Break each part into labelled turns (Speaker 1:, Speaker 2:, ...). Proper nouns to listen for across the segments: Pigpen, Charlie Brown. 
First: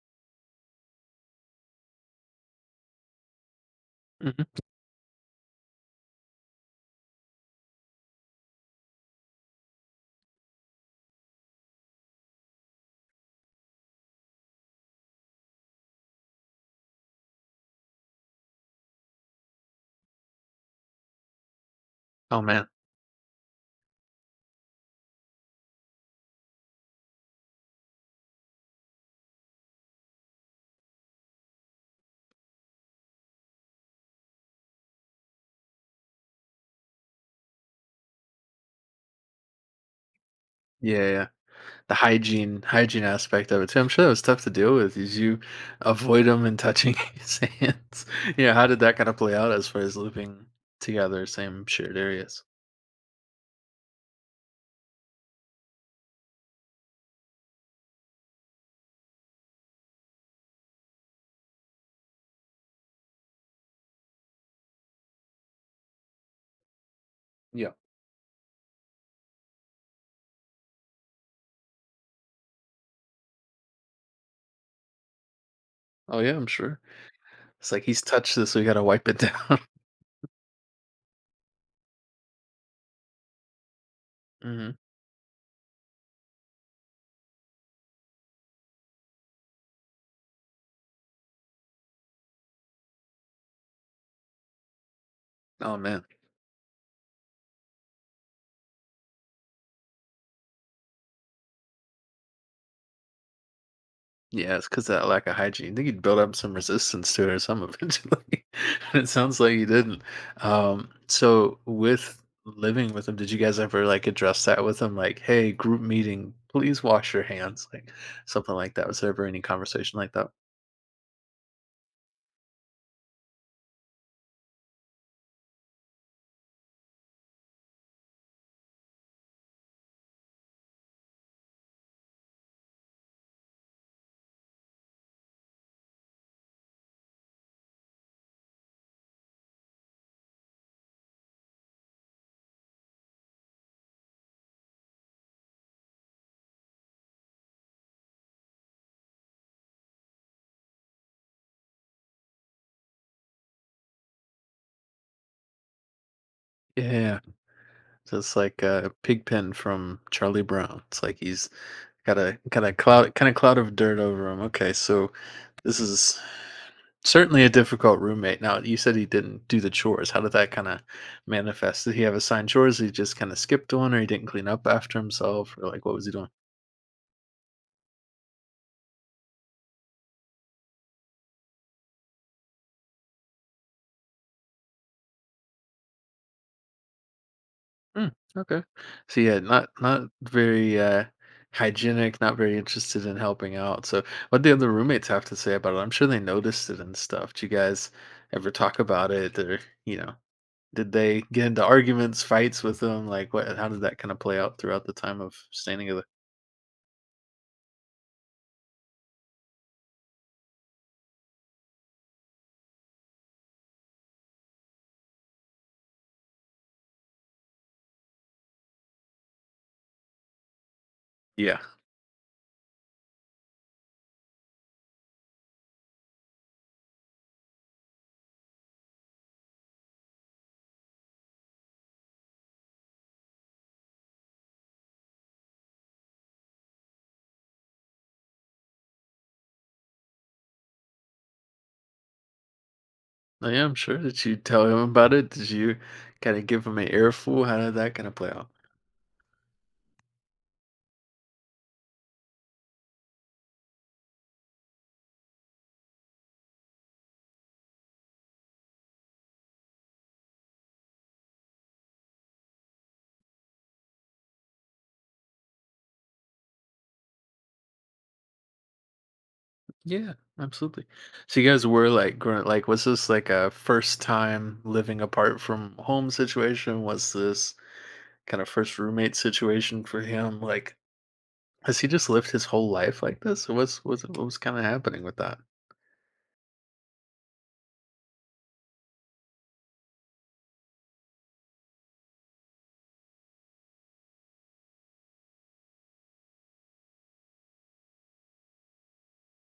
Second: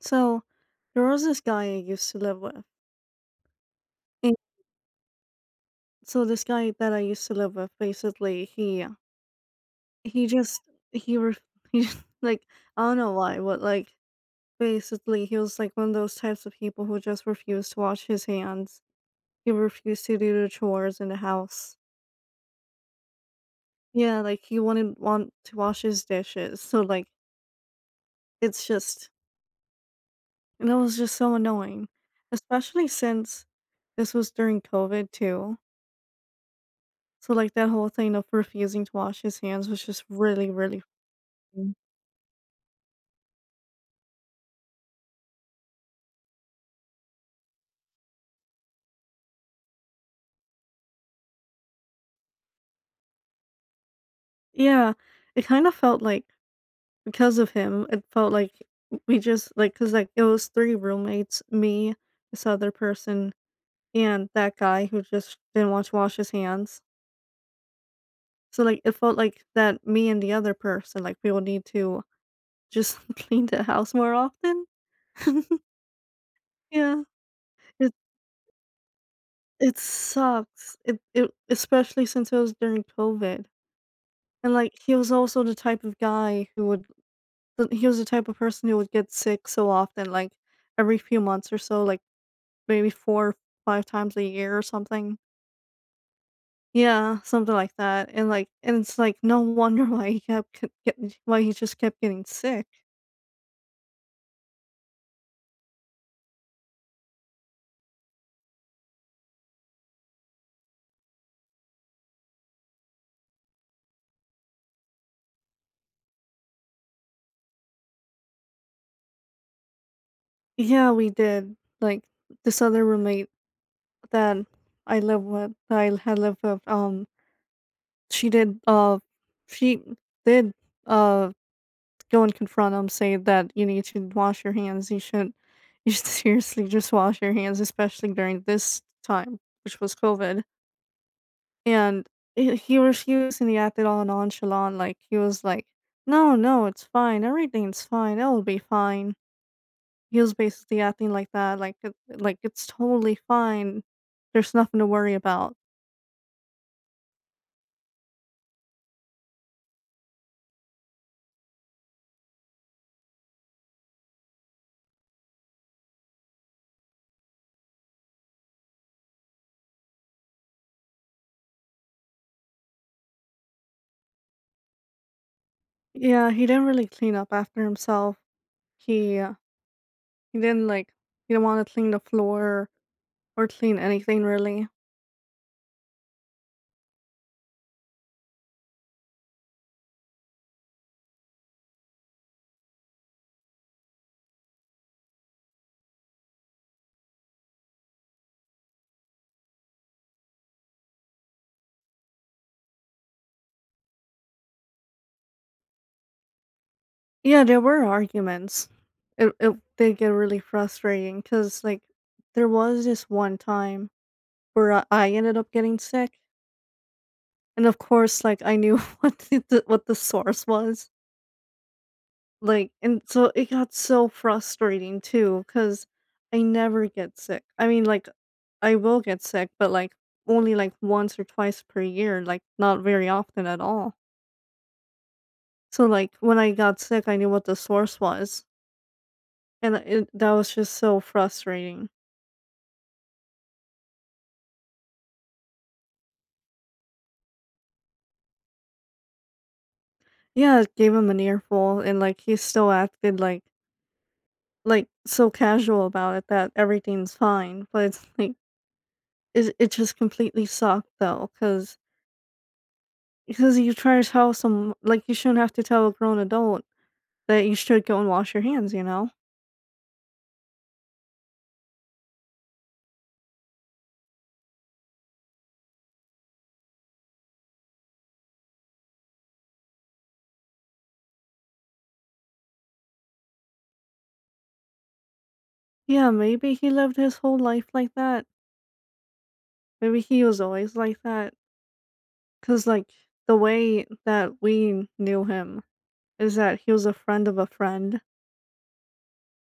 Speaker 1: So there was this guy I used to live with. And
Speaker 2: Mhm.
Speaker 1: so this guy that I used to live with, basically, he just he re- he just, like I don't know why, but like basically he was like one of those types of people who just refused to wash his hands. He refused to do the chores in the house.
Speaker 2: Oh man.
Speaker 1: Yeah, like he wouldn't want to wash his dishes. So like it's just and it was just so annoying, especially since this was during COVID too. So, like, that whole thing of refusing to wash his hands was just really, really
Speaker 2: Yeah, yeah.
Speaker 1: funny.
Speaker 2: The hygiene aspect of it too. I'm sure that was tough to deal with. Is you avoid them and touching his hands. Yeah, how did that kind of play out as far as living together, same shared areas?
Speaker 1: Yeah, it kind of felt like because of him, it felt like we just like because like, it was 3 roommates, me, this other person, and that guy who just didn't want to wash his hands.
Speaker 2: Yeah.
Speaker 1: So, like, it felt like that me and the other person, like, we will need to just clean the house more often.
Speaker 2: Oh yeah, I'm sure.
Speaker 1: Yeah.
Speaker 2: It's like
Speaker 1: It
Speaker 2: he's touched this, so we gotta wipe it down.
Speaker 1: it sucks. It especially since it was during COVID. And,
Speaker 2: Hmm.
Speaker 1: like, he was also the type of guy who would th he was the type of person who would get sick so often, like, every few months or so, like, maybe 4 or 5 times a year or something.
Speaker 2: Oh man.
Speaker 1: Yeah, something like that, and it's, like, no wonder why he just kept getting sick.
Speaker 2: Yeah, it's because that lack of hygiene. I think you'd build up some resistance to it or something eventually. And it sounds like you didn't. So with living with him, did you guys ever, like, address that with him? Like, "Hey, group meeting, please wash your hands," like, something like that. Was there ever any conversation like that?
Speaker 1: Yeah, we did. Like, this other roommate that I live with that I had lived with, she did, she did, uh go and confront them, say that you need to wash your hands. You should seriously just wash your hands, especially during this time, which was COVID. And he refused, and he acted all nonchalant, like he was like, "No, no, it's fine. Everything's fine. It'll be fine." He was basically acting like that, like it's totally fine. There's nothing to worry about.
Speaker 2: Yeah. Just like, Pigpen from Charlie Brown. It's like he's got a cloud kinda cloud of dirt over him. Okay, so this is certainly a difficult roommate. Now, you said he didn't do the chores. How did that kind of manifest? Did he have assigned chores? He just kind of skipped one, or he didn't clean up after himself, or like what was he doing?
Speaker 1: Yeah, he didn't really clean up after himself. He uh, he didn't like he didn't want to clean the floor or clean anything really.
Speaker 2: Hmm, okay. So yeah, not very hygienic. Not very interested in helping out. So what the other roommates have to say about it? I'm sure they noticed it and stuff. Do you guys ever talk about it, or you know? Did they get into arguments, fights with them? Like, what? How did that kind of play out throughout the time of staying together?
Speaker 1: Yeah, there were arguments. It did get really frustrating because like, there was this one time where I ended up getting sick, and of course, like, I knew what the what the source was,
Speaker 2: Yeah.
Speaker 1: and so it got so frustrating too because I never get sick. I mean, like, I will get sick, but, like, only, like, once or twice per year, like, not very often at all. So, like, when I got sick, I knew what the source was, and it that was just so frustrating.
Speaker 2: Oh, yeah, I'm sure. Did you tell him about it? Did you kinda give him an earful? How did that kinda play out?
Speaker 1: Yeah, it gave him an earful and like he still acted like so casual about it that everything's fine, but it's like it just completely sucked though, cause because you try to tell some like you shouldn't have to tell a grown adult that you should go and wash your hands, you know?
Speaker 2: Yeah, absolutely. So you guys were, like, grown like, was this, like, a first time living apart from home situation? Was this kinda first roommate situation for him? Like, has he just lived his whole life like this? Or what's what was kinda happening with that?
Speaker 1: Yeah, maybe he lived his whole life like that. Maybe he was always like that, cause like the way that we knew him is that he was a friend of a friend,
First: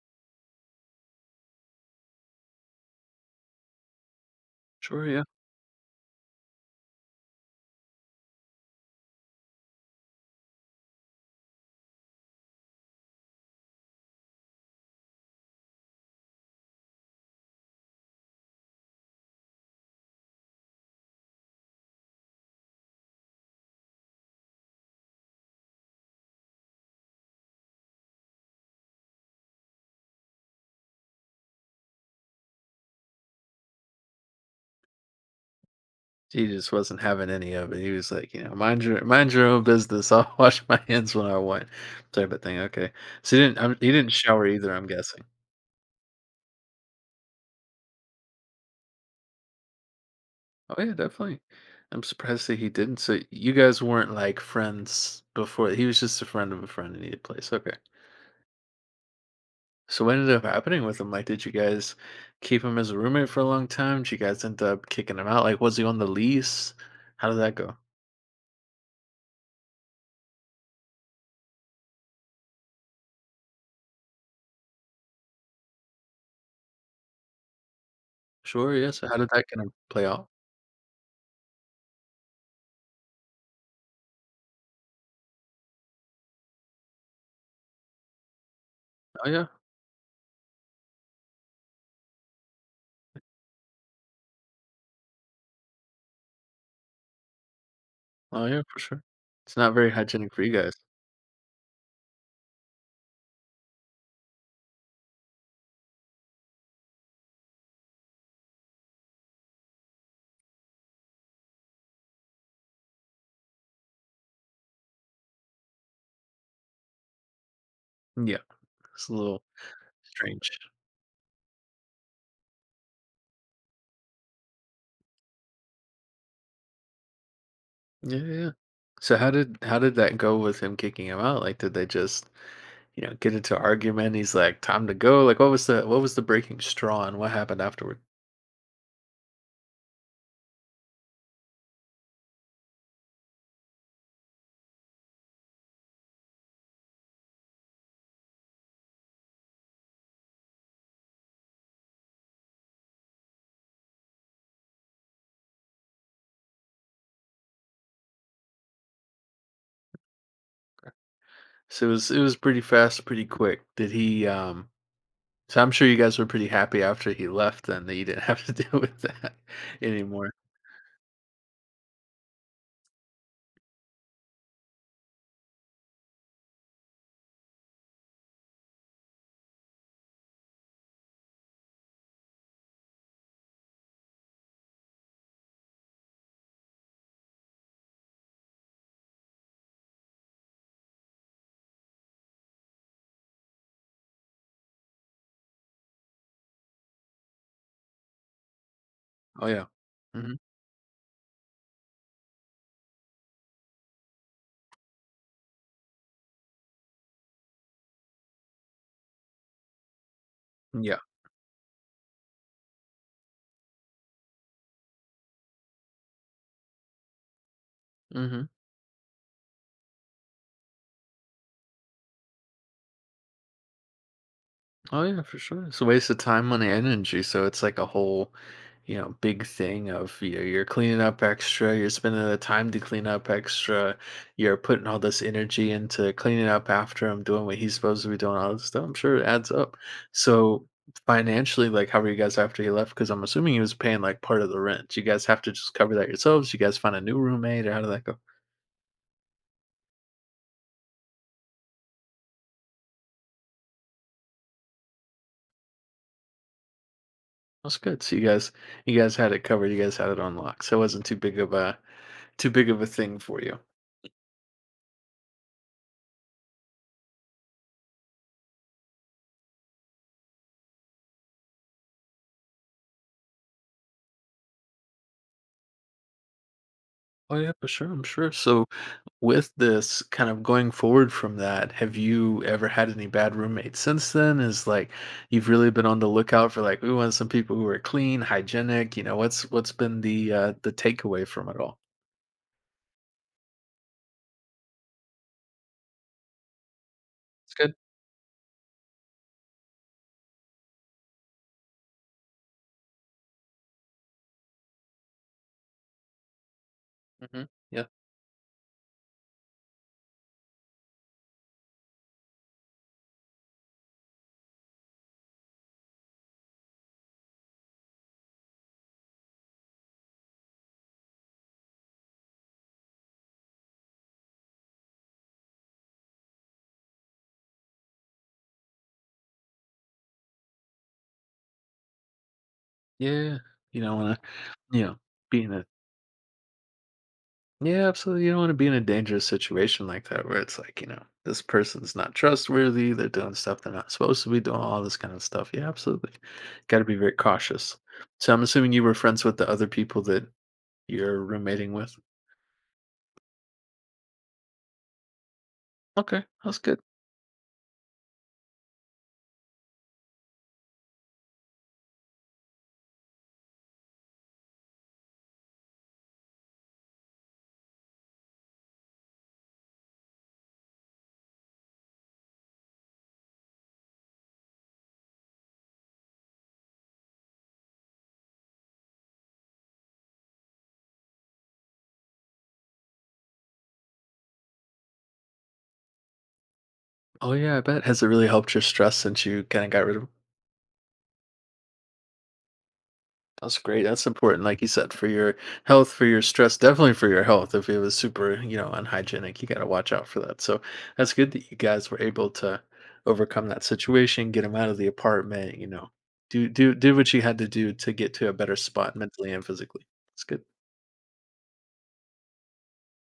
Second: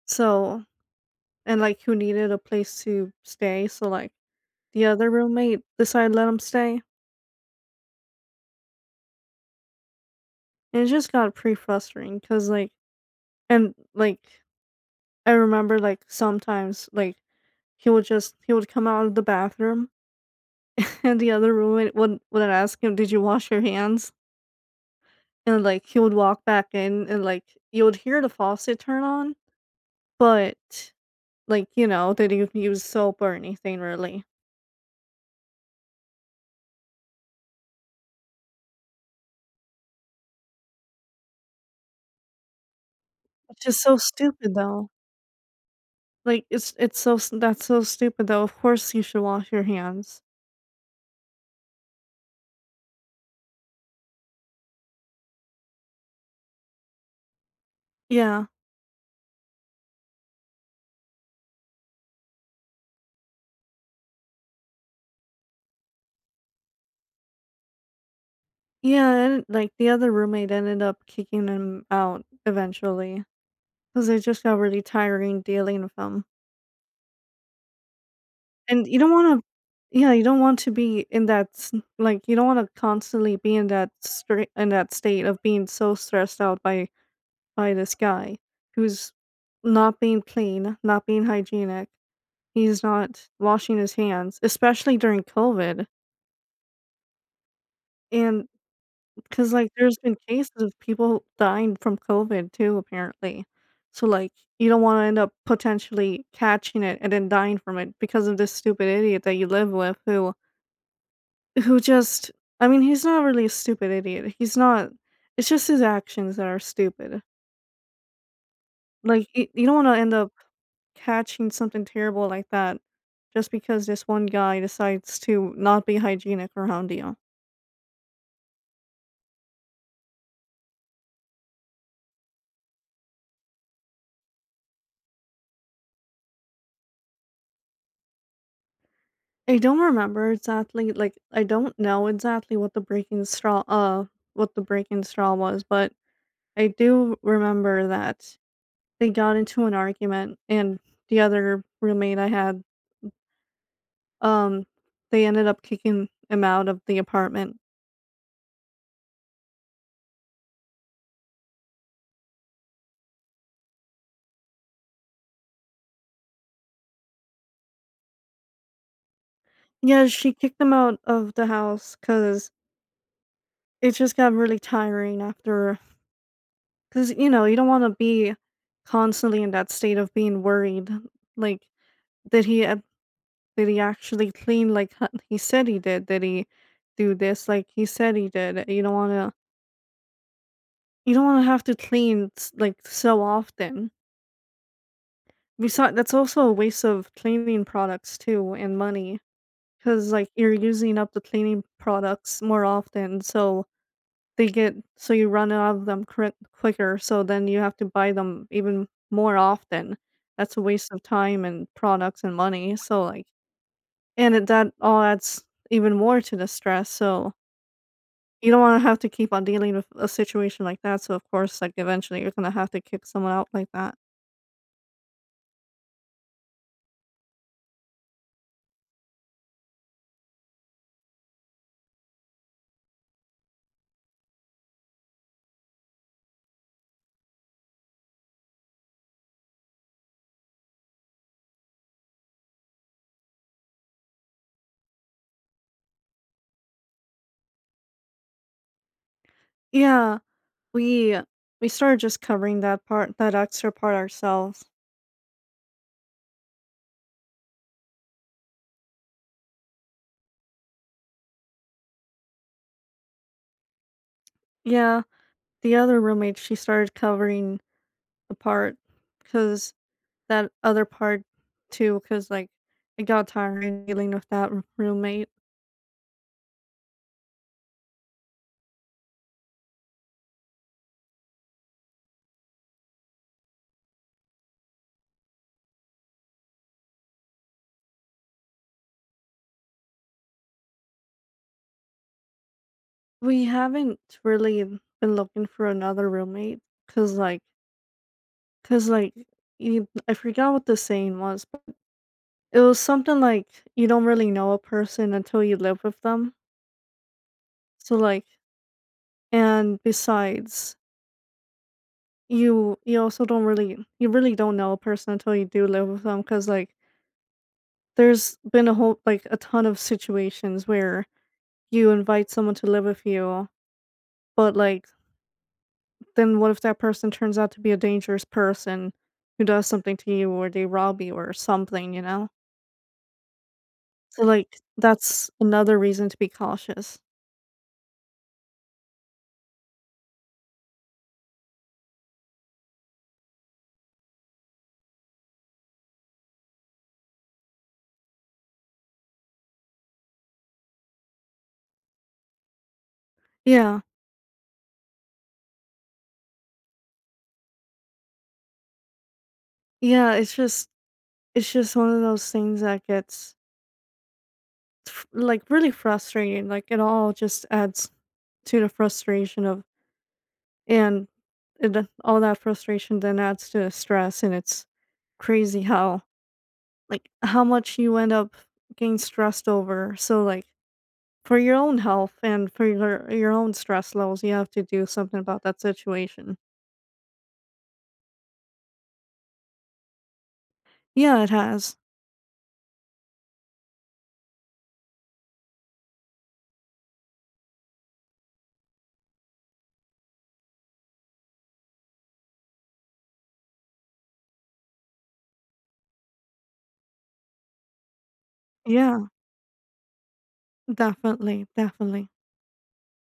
Speaker 1: so and like who needed a place to stay, so like the
Speaker 2: Sure,
Speaker 1: other
Speaker 2: yeah.
Speaker 1: roommate decided to let him stay, and it just got pretty frustrating because like and like I remember like sometimes like he would come out of the bathroom and the other roommate would ask him, "Did you wash your hands?" And like he would walk back in and like you would hear the faucet turn on, but like you know they didn't use soap or anything really.
Speaker 2: He just wasn't having any of it. He was like, you know, "Mind your own business. I'll wash my hands when I want," type of thing, okay. So
Speaker 1: It's just
Speaker 2: he
Speaker 1: so
Speaker 2: didn't shower
Speaker 1: stupid
Speaker 2: either, I'm
Speaker 1: though.
Speaker 2: guessing.
Speaker 1: Like that's so stupid though. Of course you should wash your hands.
Speaker 2: Oh yeah, definitely. I'm surprised that he didn't. So you guys weren't like friends before. He was just a friend of a friend in either place. Okay.
Speaker 1: Yeah.
Speaker 2: So what ended up happening with him? Like, did you guys keep him as a roommate for a long time? Did you guys end up kicking him out? Like, was he on the lease? How did that go?
Speaker 1: Yeah, and like the other roommate ended up kicking him out eventually because it just got really tiring dealing with him.
Speaker 2: Sure,
Speaker 1: And
Speaker 2: yes.
Speaker 1: you don't
Speaker 2: How did
Speaker 1: want
Speaker 2: that kind of
Speaker 1: to,
Speaker 2: play
Speaker 1: yeah, you
Speaker 2: out?
Speaker 1: don't want to be in that you don't want to constantly be in that state of being so stressed out by this guy who's
Speaker 2: Oh yeah.
Speaker 1: not being clean, not being hygienic. He's not washing his hands, especially during COVID.
Speaker 2: Oh
Speaker 1: And
Speaker 2: yeah, for sure.
Speaker 1: 'cause,
Speaker 2: It's
Speaker 1: like,
Speaker 2: not very
Speaker 1: there's been
Speaker 2: hygienic for you
Speaker 1: cases
Speaker 2: guys.
Speaker 1: of people dying from COVID too, apparently. So, like, you don't wanna end up potentially catching it and then dying from it because of this stupid idiot that you live with who just I mean, he's not really a stupid idiot, he's not it's just his actions that are stupid.
Speaker 2: Yeah. It's a
Speaker 1: Like,
Speaker 2: little
Speaker 1: you don't wanna end up
Speaker 2: strange.
Speaker 1: catching something terrible like that just because this one guy decides to not be hygienic around you.
Speaker 2: Yeah, yeah, yeah. So how did that go with him kicking him out? Like, did they just you know, get into argument. He's like, "Time to go." Like, what was the breaking straw and what happened afterward?
Speaker 1: I don't remember exactly, like, I don't know exactly what the breaking straw was, but I do remember that they got into an argument and the other roommate I had Um, they ended up kicking him out of the apartment.
Speaker 2: So it was pretty fast, pretty quick. Did he? So I'm sure you guys were pretty happy after he left, then that you didn't have to deal with that
Speaker 1: Yeah,
Speaker 2: anymore.
Speaker 1: she kicked him out of the house because it just got really tiring after. Cause you know, you don't wanna be constantly in that state of being worried, like, did he ac did he actually clean like ho he said he did? Did he do this like he said he did? You don't wanna have to clean so often. Beside that's also a waste of cleaning products too and money.
Speaker 2: Oh yeah.
Speaker 1: 'Cause, like,
Speaker 2: Hmm.
Speaker 1: you're using up the cleaning products more often, so they get so you run out of them quicker, so then you have to buy them even more often. That's a waste
Speaker 2: Yeah.
Speaker 1: of time and products and money, so, like and it that all adds even more to the stress, so
Speaker 2: Hmm.
Speaker 1: you don't wanna have to keep on dealing with a situation like that, so, of course, like, eventually, you're gonna have to kick someone out like that.
Speaker 2: Oh yeah, for sure. It's a waste of time, money, and energy. So it's like a whole, you know, big thing of you know, you're cleaning up extra, you're spending the time to clean up extra, you're putting all this energy into cleaning up after him, doing what he's supposed to be doing, all this stuff. I'm sure it adds up. So financially, like how were you guys after he left? Because I'm assuming he was paying like part of the rent. You guys have to just cover that yourselves. You guys find a new roommate, or how did that go?
Speaker 1: Yeah, we we started just covering that extra part ourselves.
Speaker 2: That's good. So you guys had it covered. You guys had it on lock. So it wasn't too big of a thing for you.
Speaker 1: Yeah. The other roommate, she started covering the part because that other part too, because like it got tiring dealing with that roommate.
Speaker 2: Oh yeah, for sure, I'm sure. So with this kind of going forward from that, have you ever had any bad roommates since then? Is like you've really been on the lookout for like we want some people who are clean, hygienic, you know, what's been the takeaway from it all?
Speaker 1: We haven't really been looking for another roommate because like
Speaker 2: It's good.
Speaker 1: because you, I forgot what the saying was, but it was something like you don't really know a person until you live with them.
Speaker 2: Hmm. Yeah.
Speaker 1: So like and besides you really don't know a person until you do live with them because like there's been a whole like, a ton of situations where you invite someone to live with you, but, like, then what if that person turns out to be a dangerous person who does something to you or they rob you or something, you know?
Speaker 2: Yeah. You know, and I,
Speaker 1: So, like,
Speaker 2: you know,
Speaker 1: that's
Speaker 2: being a
Speaker 1: another reason to be cautious.
Speaker 2: yeah, absolutely. You don't want to be in a dangerous situation like that where it's like, you know, this person's not trustworthy. They're doing stuff they're not supposed to be doing, all this kind of stuff. Yeah, absolutely. Got to be very cautious. So I'm assuming you were friends with the other people that you're roommating with.
Speaker 1: Yeah.
Speaker 2: Okay, that's good.
Speaker 1: Yeah, it's just one of those things that gets f like, really frustrating, like, it all just adds to the frustration of and and all that frustration then adds to the stress, and it's crazy how like, how much you end up getting stressed over. So, like, for your own health and for your own stress levels, you have to do something about that situation.
Speaker 2: Oh, yeah, I bet. Has it really helped your stress since you kind of got rid of?
Speaker 1: Yeah, it has.
Speaker 2: That's great. That's important, like you said, for your health, for your stress, definitely for your health. If it was super, you know, unhygienic, you got to watch out for that. So that's good that you guys were able to overcome that situation, get him out of the apartment, you know, do what you had to do to get to a better spot
Speaker 1: Yeah,
Speaker 2: mentally and physically. It's good.
Speaker 1: definitely, definitely.